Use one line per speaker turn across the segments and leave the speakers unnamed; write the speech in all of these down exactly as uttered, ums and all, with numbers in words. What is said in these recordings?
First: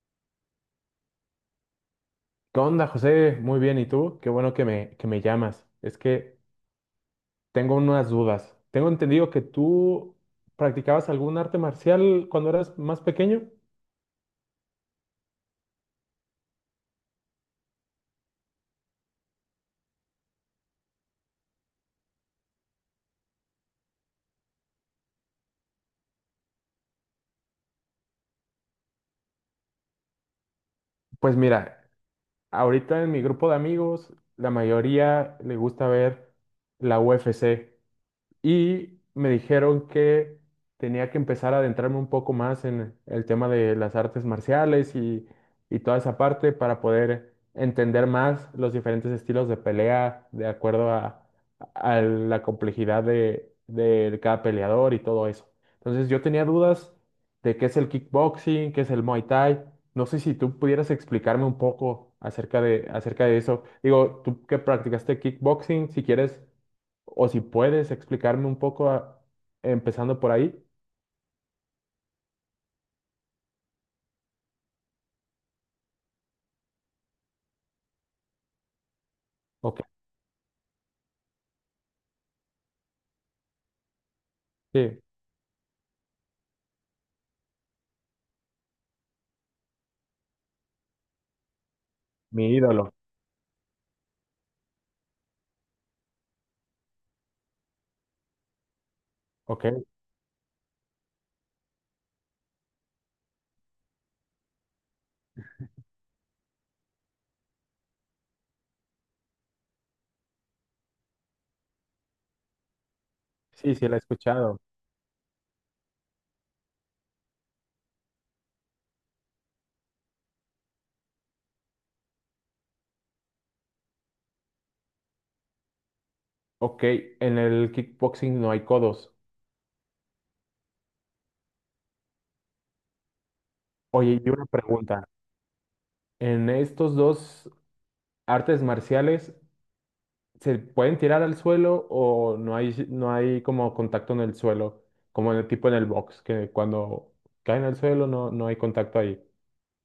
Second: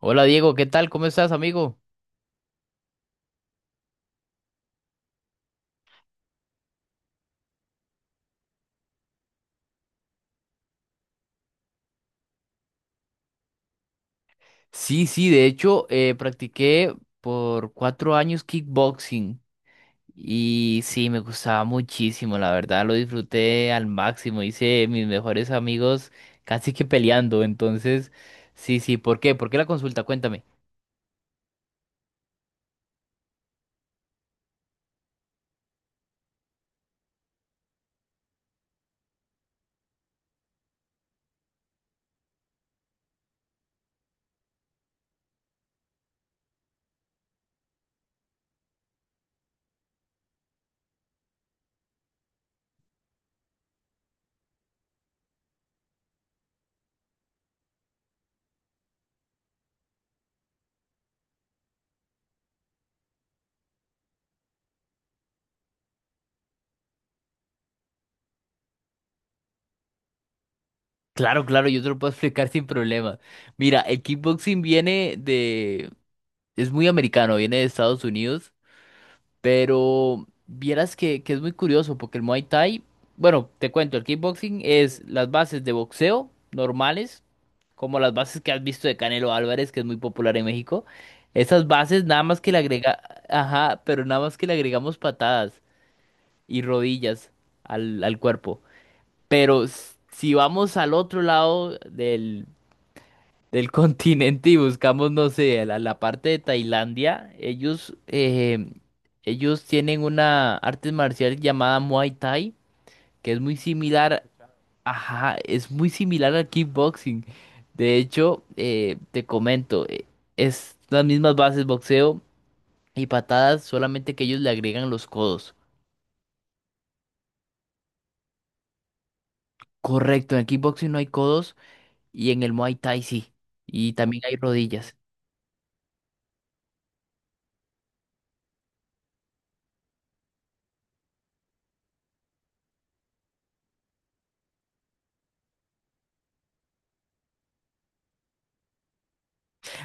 Hola Diego, ¿qué tal? ¿Cómo estás, amigo?
¿Qué onda, José? Muy bien, ¿y tú? Qué bueno que me, que me llamas. Es que tengo unas dudas. Tengo entendido que tú practicabas algún arte marcial cuando eras más pequeño.
Sí, sí, de hecho, eh, practiqué por cuatro años kickboxing y sí, me gustaba muchísimo, la verdad, lo disfruté al máximo, hice mis mejores amigos casi que peleando, entonces, sí, sí, ¿por qué? ¿Por qué la consulta? Cuéntame.
Pues mira, ahorita en mi grupo de amigos, la mayoría le gusta ver la U F C. Y me dijeron que tenía que empezar a adentrarme un poco más en el tema de las artes marciales y, y toda esa parte para poder entender más los diferentes estilos de pelea de acuerdo a, a la complejidad de, de cada peleador y todo eso. Entonces yo tenía dudas de qué es el kickboxing, qué es el Muay Thai. No sé si tú pudieras explicarme un poco acerca de, acerca de eso. Digo, tú que practicaste kickboxing, si quieres o si puedes explicarme un poco, a- empezando por ahí.
Claro, claro, yo te lo puedo explicar sin problema. Mira, el kickboxing viene de... es muy americano, viene de Estados Unidos.
Ok,
Pero vieras que, que es muy curioso porque el Muay Thai, bueno, te cuento, el kickboxing
sí,
es las bases de boxeo normales, como las bases que has visto de Canelo Álvarez, que es muy popular en México. Esas bases nada más que
mi
le
ídolo.
agrega, ajá, pero nada más que le agregamos patadas y rodillas al, al cuerpo. Pero
Ok,
s- si vamos al otro lado del del continente y buscamos, no sé, la, la parte de Tailandia, ellos, eh, ellos tienen una arte marcial llamada Muay Thai, que es muy
sí, sí, la he
similar,
escuchado.
ajá, es muy similar al kickboxing. De hecho, eh, te comento, eh, es las mismas bases, boxeo y patadas, solamente que ellos le agregan los codos.
Ok, en el kickboxing no hay codos.
Correcto, en el kickboxing no hay codos y en el Muay Thai sí. Y
Oye,
también
y
hay
una
rodillas.
pregunta. ¿En estos dos artes marciales se pueden tirar al suelo o no hay, no hay como contacto en el suelo? Como en el tipo en el box, que cuando caen al suelo no, no hay contacto ahí.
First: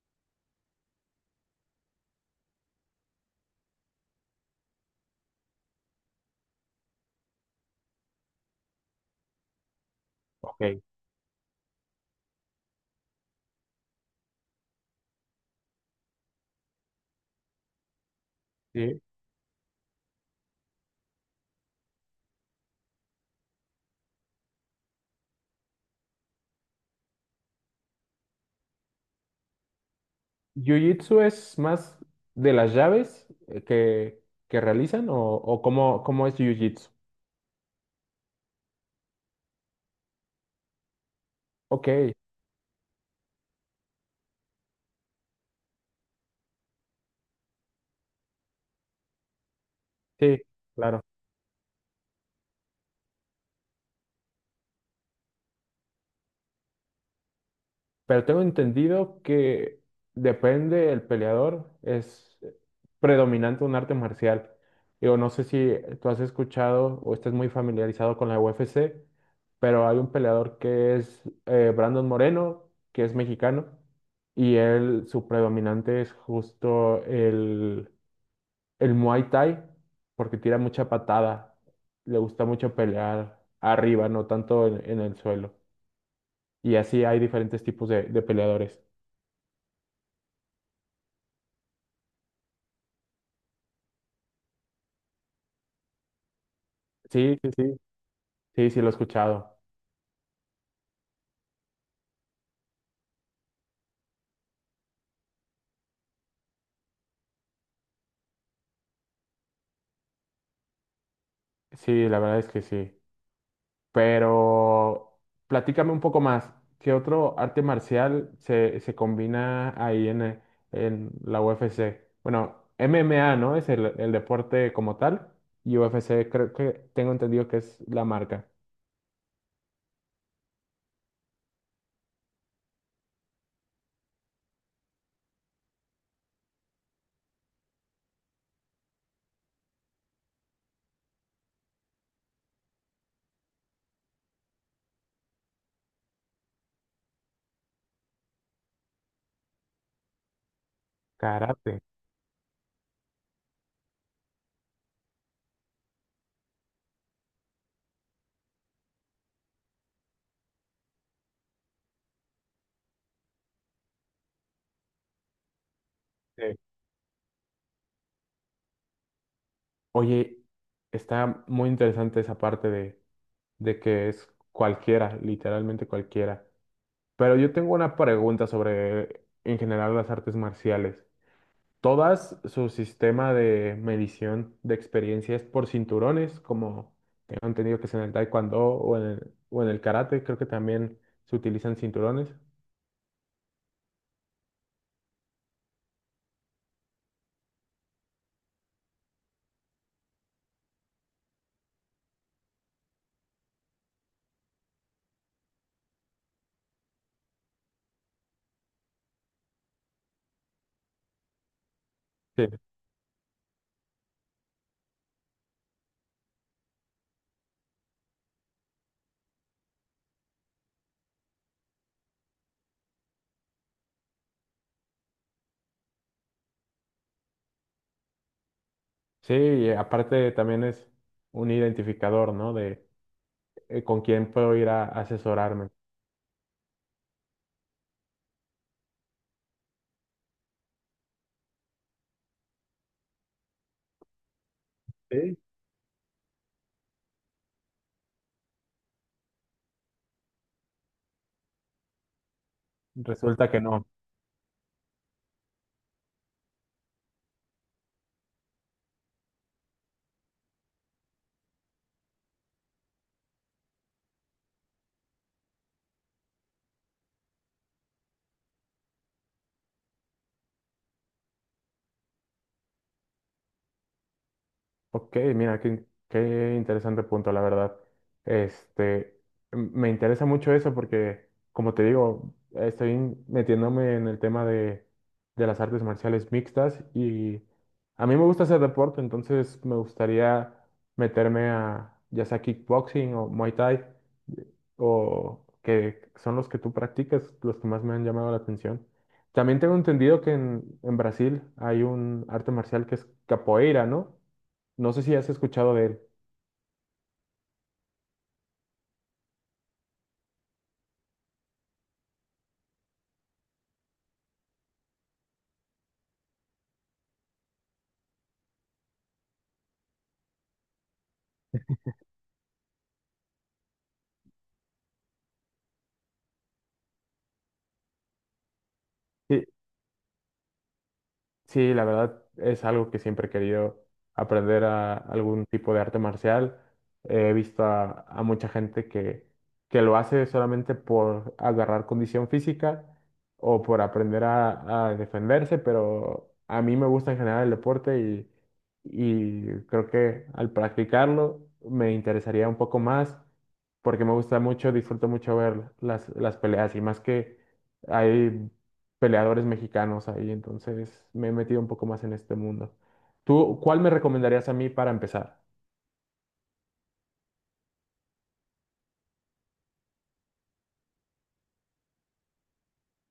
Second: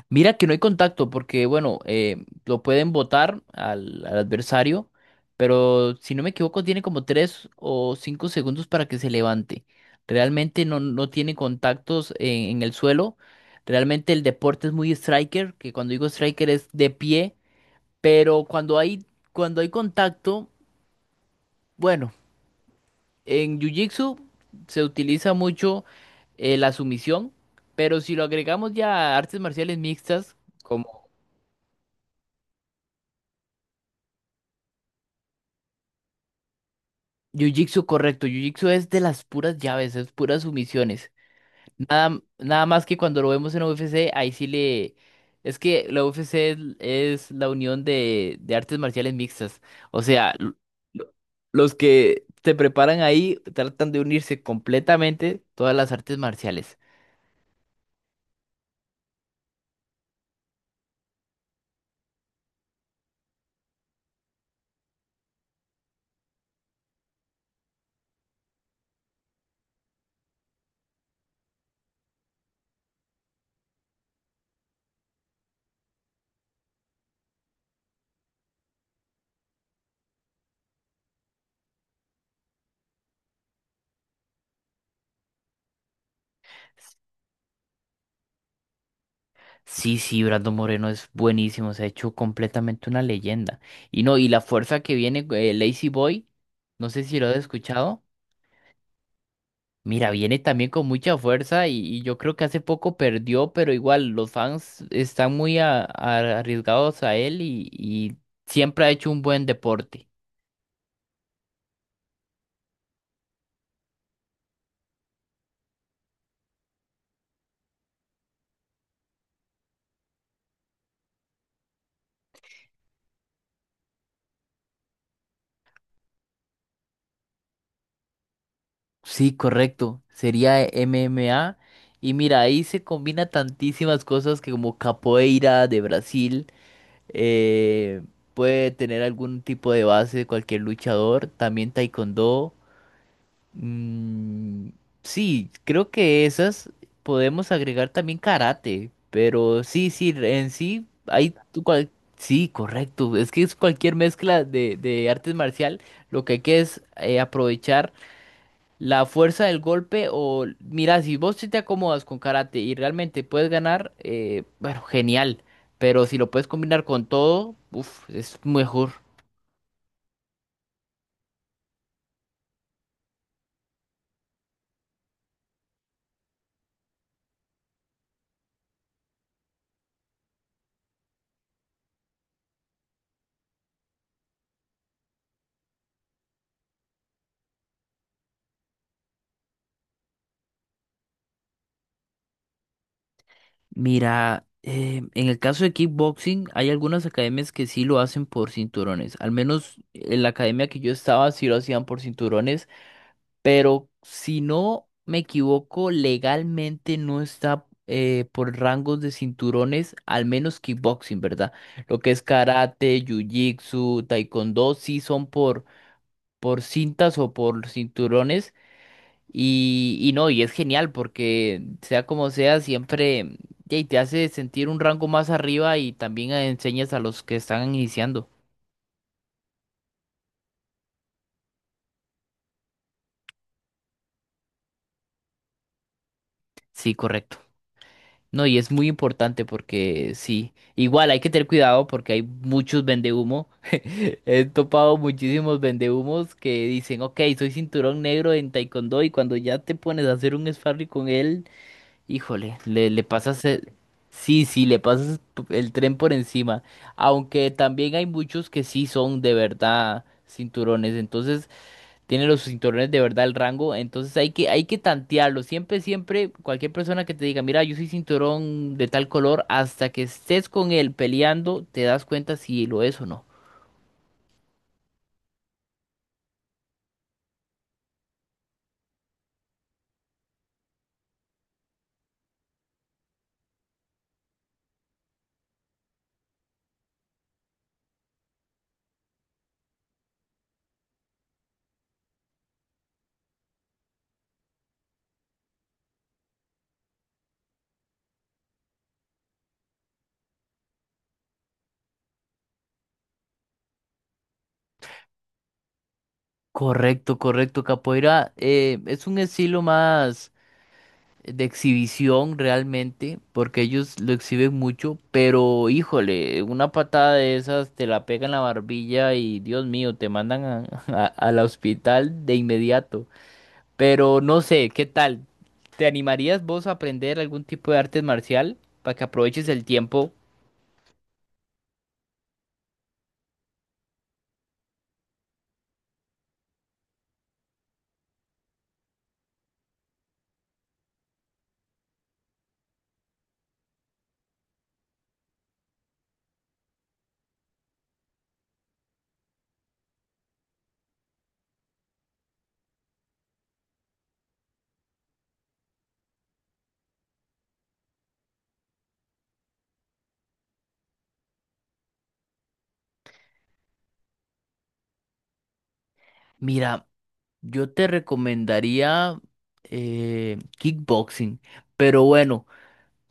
Mira que no hay contacto porque, bueno, eh, lo pueden botar al, al adversario, pero si no me equivoco tiene como tres o cinco segundos para que se levante. Realmente no,
Ok,
no tiene contactos en, en el suelo. Realmente el deporte es muy striker, que cuando digo striker es de pie, pero cuando
sí.
hay, cuando hay contacto, bueno, en Jiu-Jitsu se utiliza mucho eh, la sumisión, pero si lo agregamos ya a artes marciales mixtas,
¿Jiu-Jitsu es más de las llaves eh, que, que realizan o, o cómo, cómo es Jiu-Jitsu?
Jiu-Jitsu, correcto. Jiu-Jitsu es de las puras llaves, es puras sumisiones.
Ok,
Nada, nada más que cuando lo vemos en U F C, ahí sí le... Es que la U F C es, es la unión de, de artes marciales mixtas. O sea,
sí,
l-
claro.
lo- los que se preparan ahí tratan de unirse completamente todas las artes marciales.
Pero tengo entendido que depende el peleador, es predominante un arte marcial. Digo, no sé si tú has escuchado o estás muy familiarizado con la U F C, pero hay un peleador que es eh, Brandon Moreno, que es mexicano, y él, su predominante es justo el Muay Thai, porque tira mucha patada, le gusta mucho pelear arriba, no tanto en, en el suelo. Y así hay diferentes tipos de, de peleadores.
Sí, sí, Brando Moreno es buenísimo, se ha hecho completamente una leyenda. Y no, y la fuerza que viene, eh, Lazy Boy, no sé si lo has
Sí, sí, sí,
escuchado.
sí, sí, lo he escuchado.
Mira, viene también con mucha fuerza y, y yo creo que hace poco perdió, pero igual los fans están muy a- a- arriesgados a él y, y siempre ha hecho un buen deporte.
Sí, la verdad es que sí. Pero platícame un poco más, ¿qué otro arte marcial se, se combina ahí en, eh, en la U F C? Bueno, M M A, ¿no? Es el, el deporte como tal. Y U F C creo que tengo entendido que es la marca.
Sí, correcto, sería M M A. Y mira, ahí se combina tantísimas cosas que como capoeira de Brasil, eh, puede tener algún tipo de base de cualquier luchador, también taekwondo. Mm, sí, creo que esas podemos agregar también karate, pero sí, sí, en sí hay tu
Karate.
cual- sí, correcto, es que es cualquier mezcla de, de artes marcial, lo que hay que es eh, aprovechar la fuerza del golpe o mira, si vos sí te acomodas con karate y realmente puedes ganar, eh, bueno, genial, pero si lo puedes
Sí.
combinar con todo, uf, es mejor.
Oye, está muy interesante esa parte de, de que es cualquiera, literalmente cualquiera. Pero yo tengo una pregunta sobre, en general, las artes marciales. ¿Todas su sistema de medición de experiencia es por cinturones, como tengo entendido que es en el taekwondo o en el, o en el karate? Creo que también se utilizan cinturones.
Mira, eh, en el caso de kickboxing, hay algunas academias que sí lo hacen por cinturones. Al menos en la academia que yo estaba sí lo hacían por cinturones, pero si no me equivoco, legalmente no está eh, por rangos de cinturones, al menos kickboxing, ¿verdad? Lo que es
Sí,
karate, jiu-jitsu, taekwondo, sí son por, por cintas o por cinturones. Y, y no, y es genial porque sea como sea, siempre y te hace sentir un rango más arriba y también enseñas a los que están iniciando.
sí, y aparte también es un identificador, ¿no? De eh, con quién puedo ir a asesorarme.
Sí, correcto. No, y es muy importante porque sí, igual hay que tener cuidado porque hay muchos vendehumo. He topado
Sí.
muchísimos vendehumos que dicen, ok, soy cinturón negro en taekwondo y cuando ya te pones a hacer un sparring con él, híjole, le, le pasas
Resulta que
el...
no.
Sí, sí, le pasas p- el tren por encima. Aunque también hay muchos que sí son de verdad cinturones. Entonces, tienen los cinturones de verdad el rango. Entonces hay que, hay que tantearlo. Siempre, siempre, cualquier persona que te diga, mira, yo soy cinturón de tal color, hasta que estés con él peleando, te das cuenta si lo es o no.
Ok, mira, qué, qué interesante punto, la verdad. Este, m- me interesa mucho eso porque, como te digo, estoy metiéndome en el tema de, de las artes marciales mixtas y a mí me gusta hacer deporte, entonces me gustaría meterme a ya sea kickboxing o Muay Thai o que son los que tú practicas, los que más me han llamado la atención. También tengo entendido que en, en Brasil hay un arte marcial que es capoeira, ¿no? No sé si has escuchado de él.
Correcto, correcto. Capoeira, eh, es un estilo más de exhibición realmente, porque ellos lo exhiben mucho, pero híjole, una patada de esas te la pega en la barbilla y Dios mío, te mandan a- a- al hospital de inmediato. Pero no sé, ¿qué tal? ¿Te animarías vos a aprender algún tipo de arte marcial para que
Sí,
aproveches el tiempo?
sí, la verdad es algo que siempre he querido aprender a algún tipo de arte marcial. He visto a, a mucha gente que, que lo hace solamente por agarrar condición física o por aprender a, a defenderse, pero a mí me gusta en general el deporte y, y creo que al practicarlo me interesaría un poco más porque me gusta mucho, disfruto mucho ver las, las peleas y más que... Hay peleadores mexicanos ahí, entonces me he metido un poco más en este mundo. ¿Tú cuál me recomendarías a mí para empezar?
Mira, yo te recomendaría eh, kickboxing, pero bueno.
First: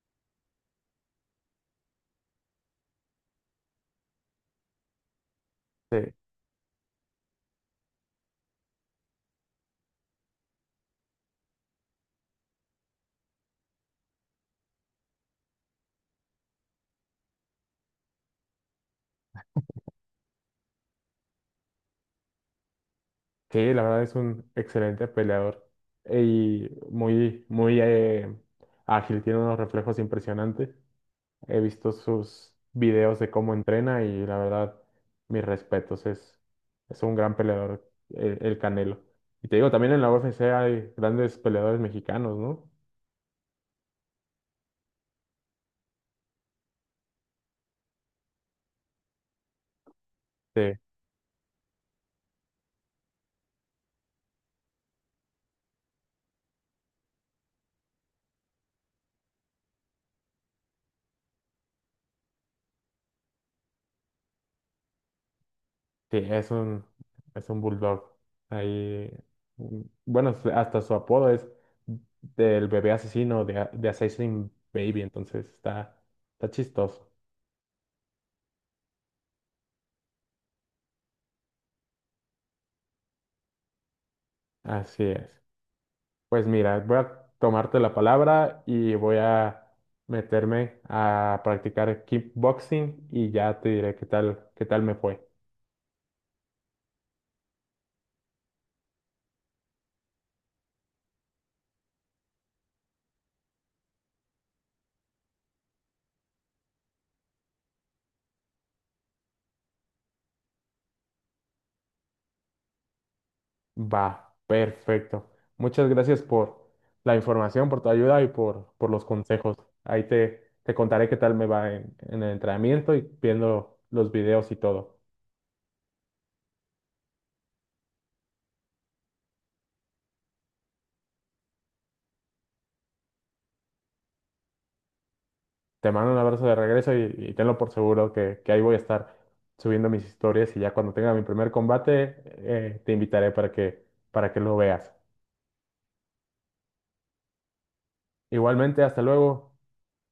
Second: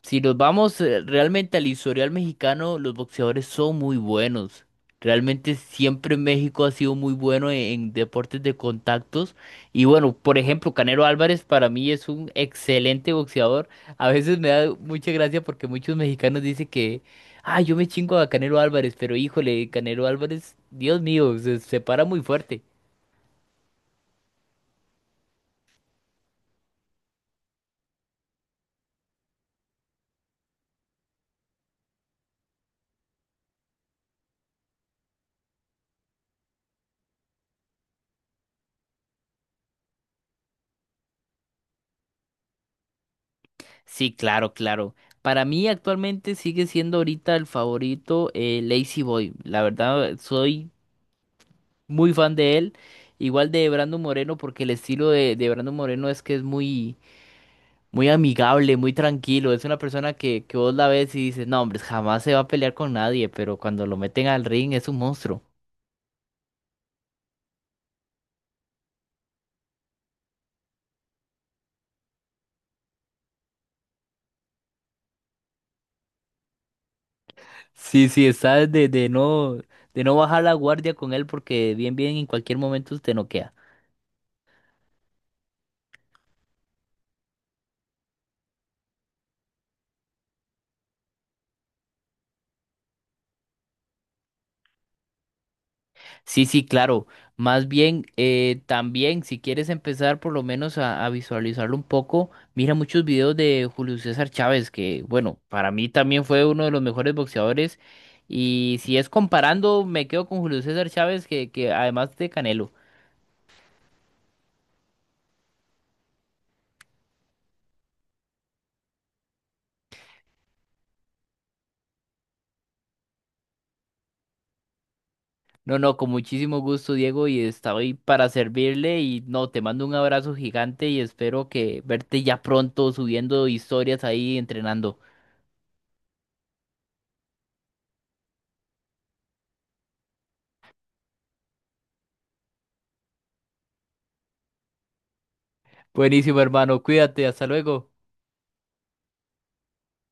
Si nos vamos eh, realmente al historial mexicano, los boxeadores son muy buenos. Realmente siempre México ha sido muy bueno en, en deportes de contactos. Y bueno, por ejemplo, Canelo Álvarez para mí es un excelente boxeador. A veces me da mucha gracia porque muchos mexicanos dicen que, ah, yo me chingo a Canelo Álvarez, pero híjole, Canelo Álvarez, Dios mío, se, se para muy fuerte.
Sí, la verdad es un excelente peleador y muy, muy eh, ágil, tiene unos reflejos impresionantes. He visto sus videos de cómo entrena y la verdad, mis respetos, es, es un gran peleador, el, el Canelo. Y te digo, también en la U F C hay grandes peleadores mexicanos, ¿no?
Sí, claro, claro. Para mí actualmente sigue siendo ahorita el favorito eh, Lazy Boy. La verdad, soy muy fan de él. Igual de Brando Moreno, porque el estilo de, de Brando Moreno es que es muy, muy amigable, muy tranquilo. Es una persona que, que vos la ves y dices, no, hombre, jamás se va a pelear con nadie, pero cuando lo meten al ring es un monstruo.
Sí, es un, es un bulldog. Ahí, mm, bueno, su- hasta su apodo es del bebé asesino de, a- de Assassin Baby, entonces está, está chistoso.
Sí, sí, está de, de no, de no bajar la guardia con él porque bien, bien en cualquier momento te noquea.
Así es. Pues mira, voy a tomarte la palabra y voy a meterme a practicar kickboxing y ya te diré qué tal, qué tal me fue.
Sí, sí, claro. Más bien, eh, también, si quieres empezar por lo menos a, a visualizarlo un poco, mira muchos videos de Julio César Chávez, que bueno, para mí también fue uno de los mejores boxeadores. Y si es comparando, me quedo con Julio César Chávez, que, que además de Canelo.
Va, perfecto. Muchas gracias por la información, por tu ayuda y por, por los consejos. Ahí te, te contaré qué tal me va en, en el entrenamiento y viendo los videos y todo.
No, no, con muchísimo gusto, Diego, y estoy para servirle. Y no, te mando un abrazo gigante y espero que verte ya pronto subiendo historias ahí entrenando.
Te mando un abrazo de regreso y, y tenlo por seguro que, que ahí voy a estar subiendo mis historias y ya cuando tenga mi primer combate eh, te invitaré para que, para que lo veas.
Buenísimo, hermano. Cuídate, hasta luego.
Igualmente, hasta luego.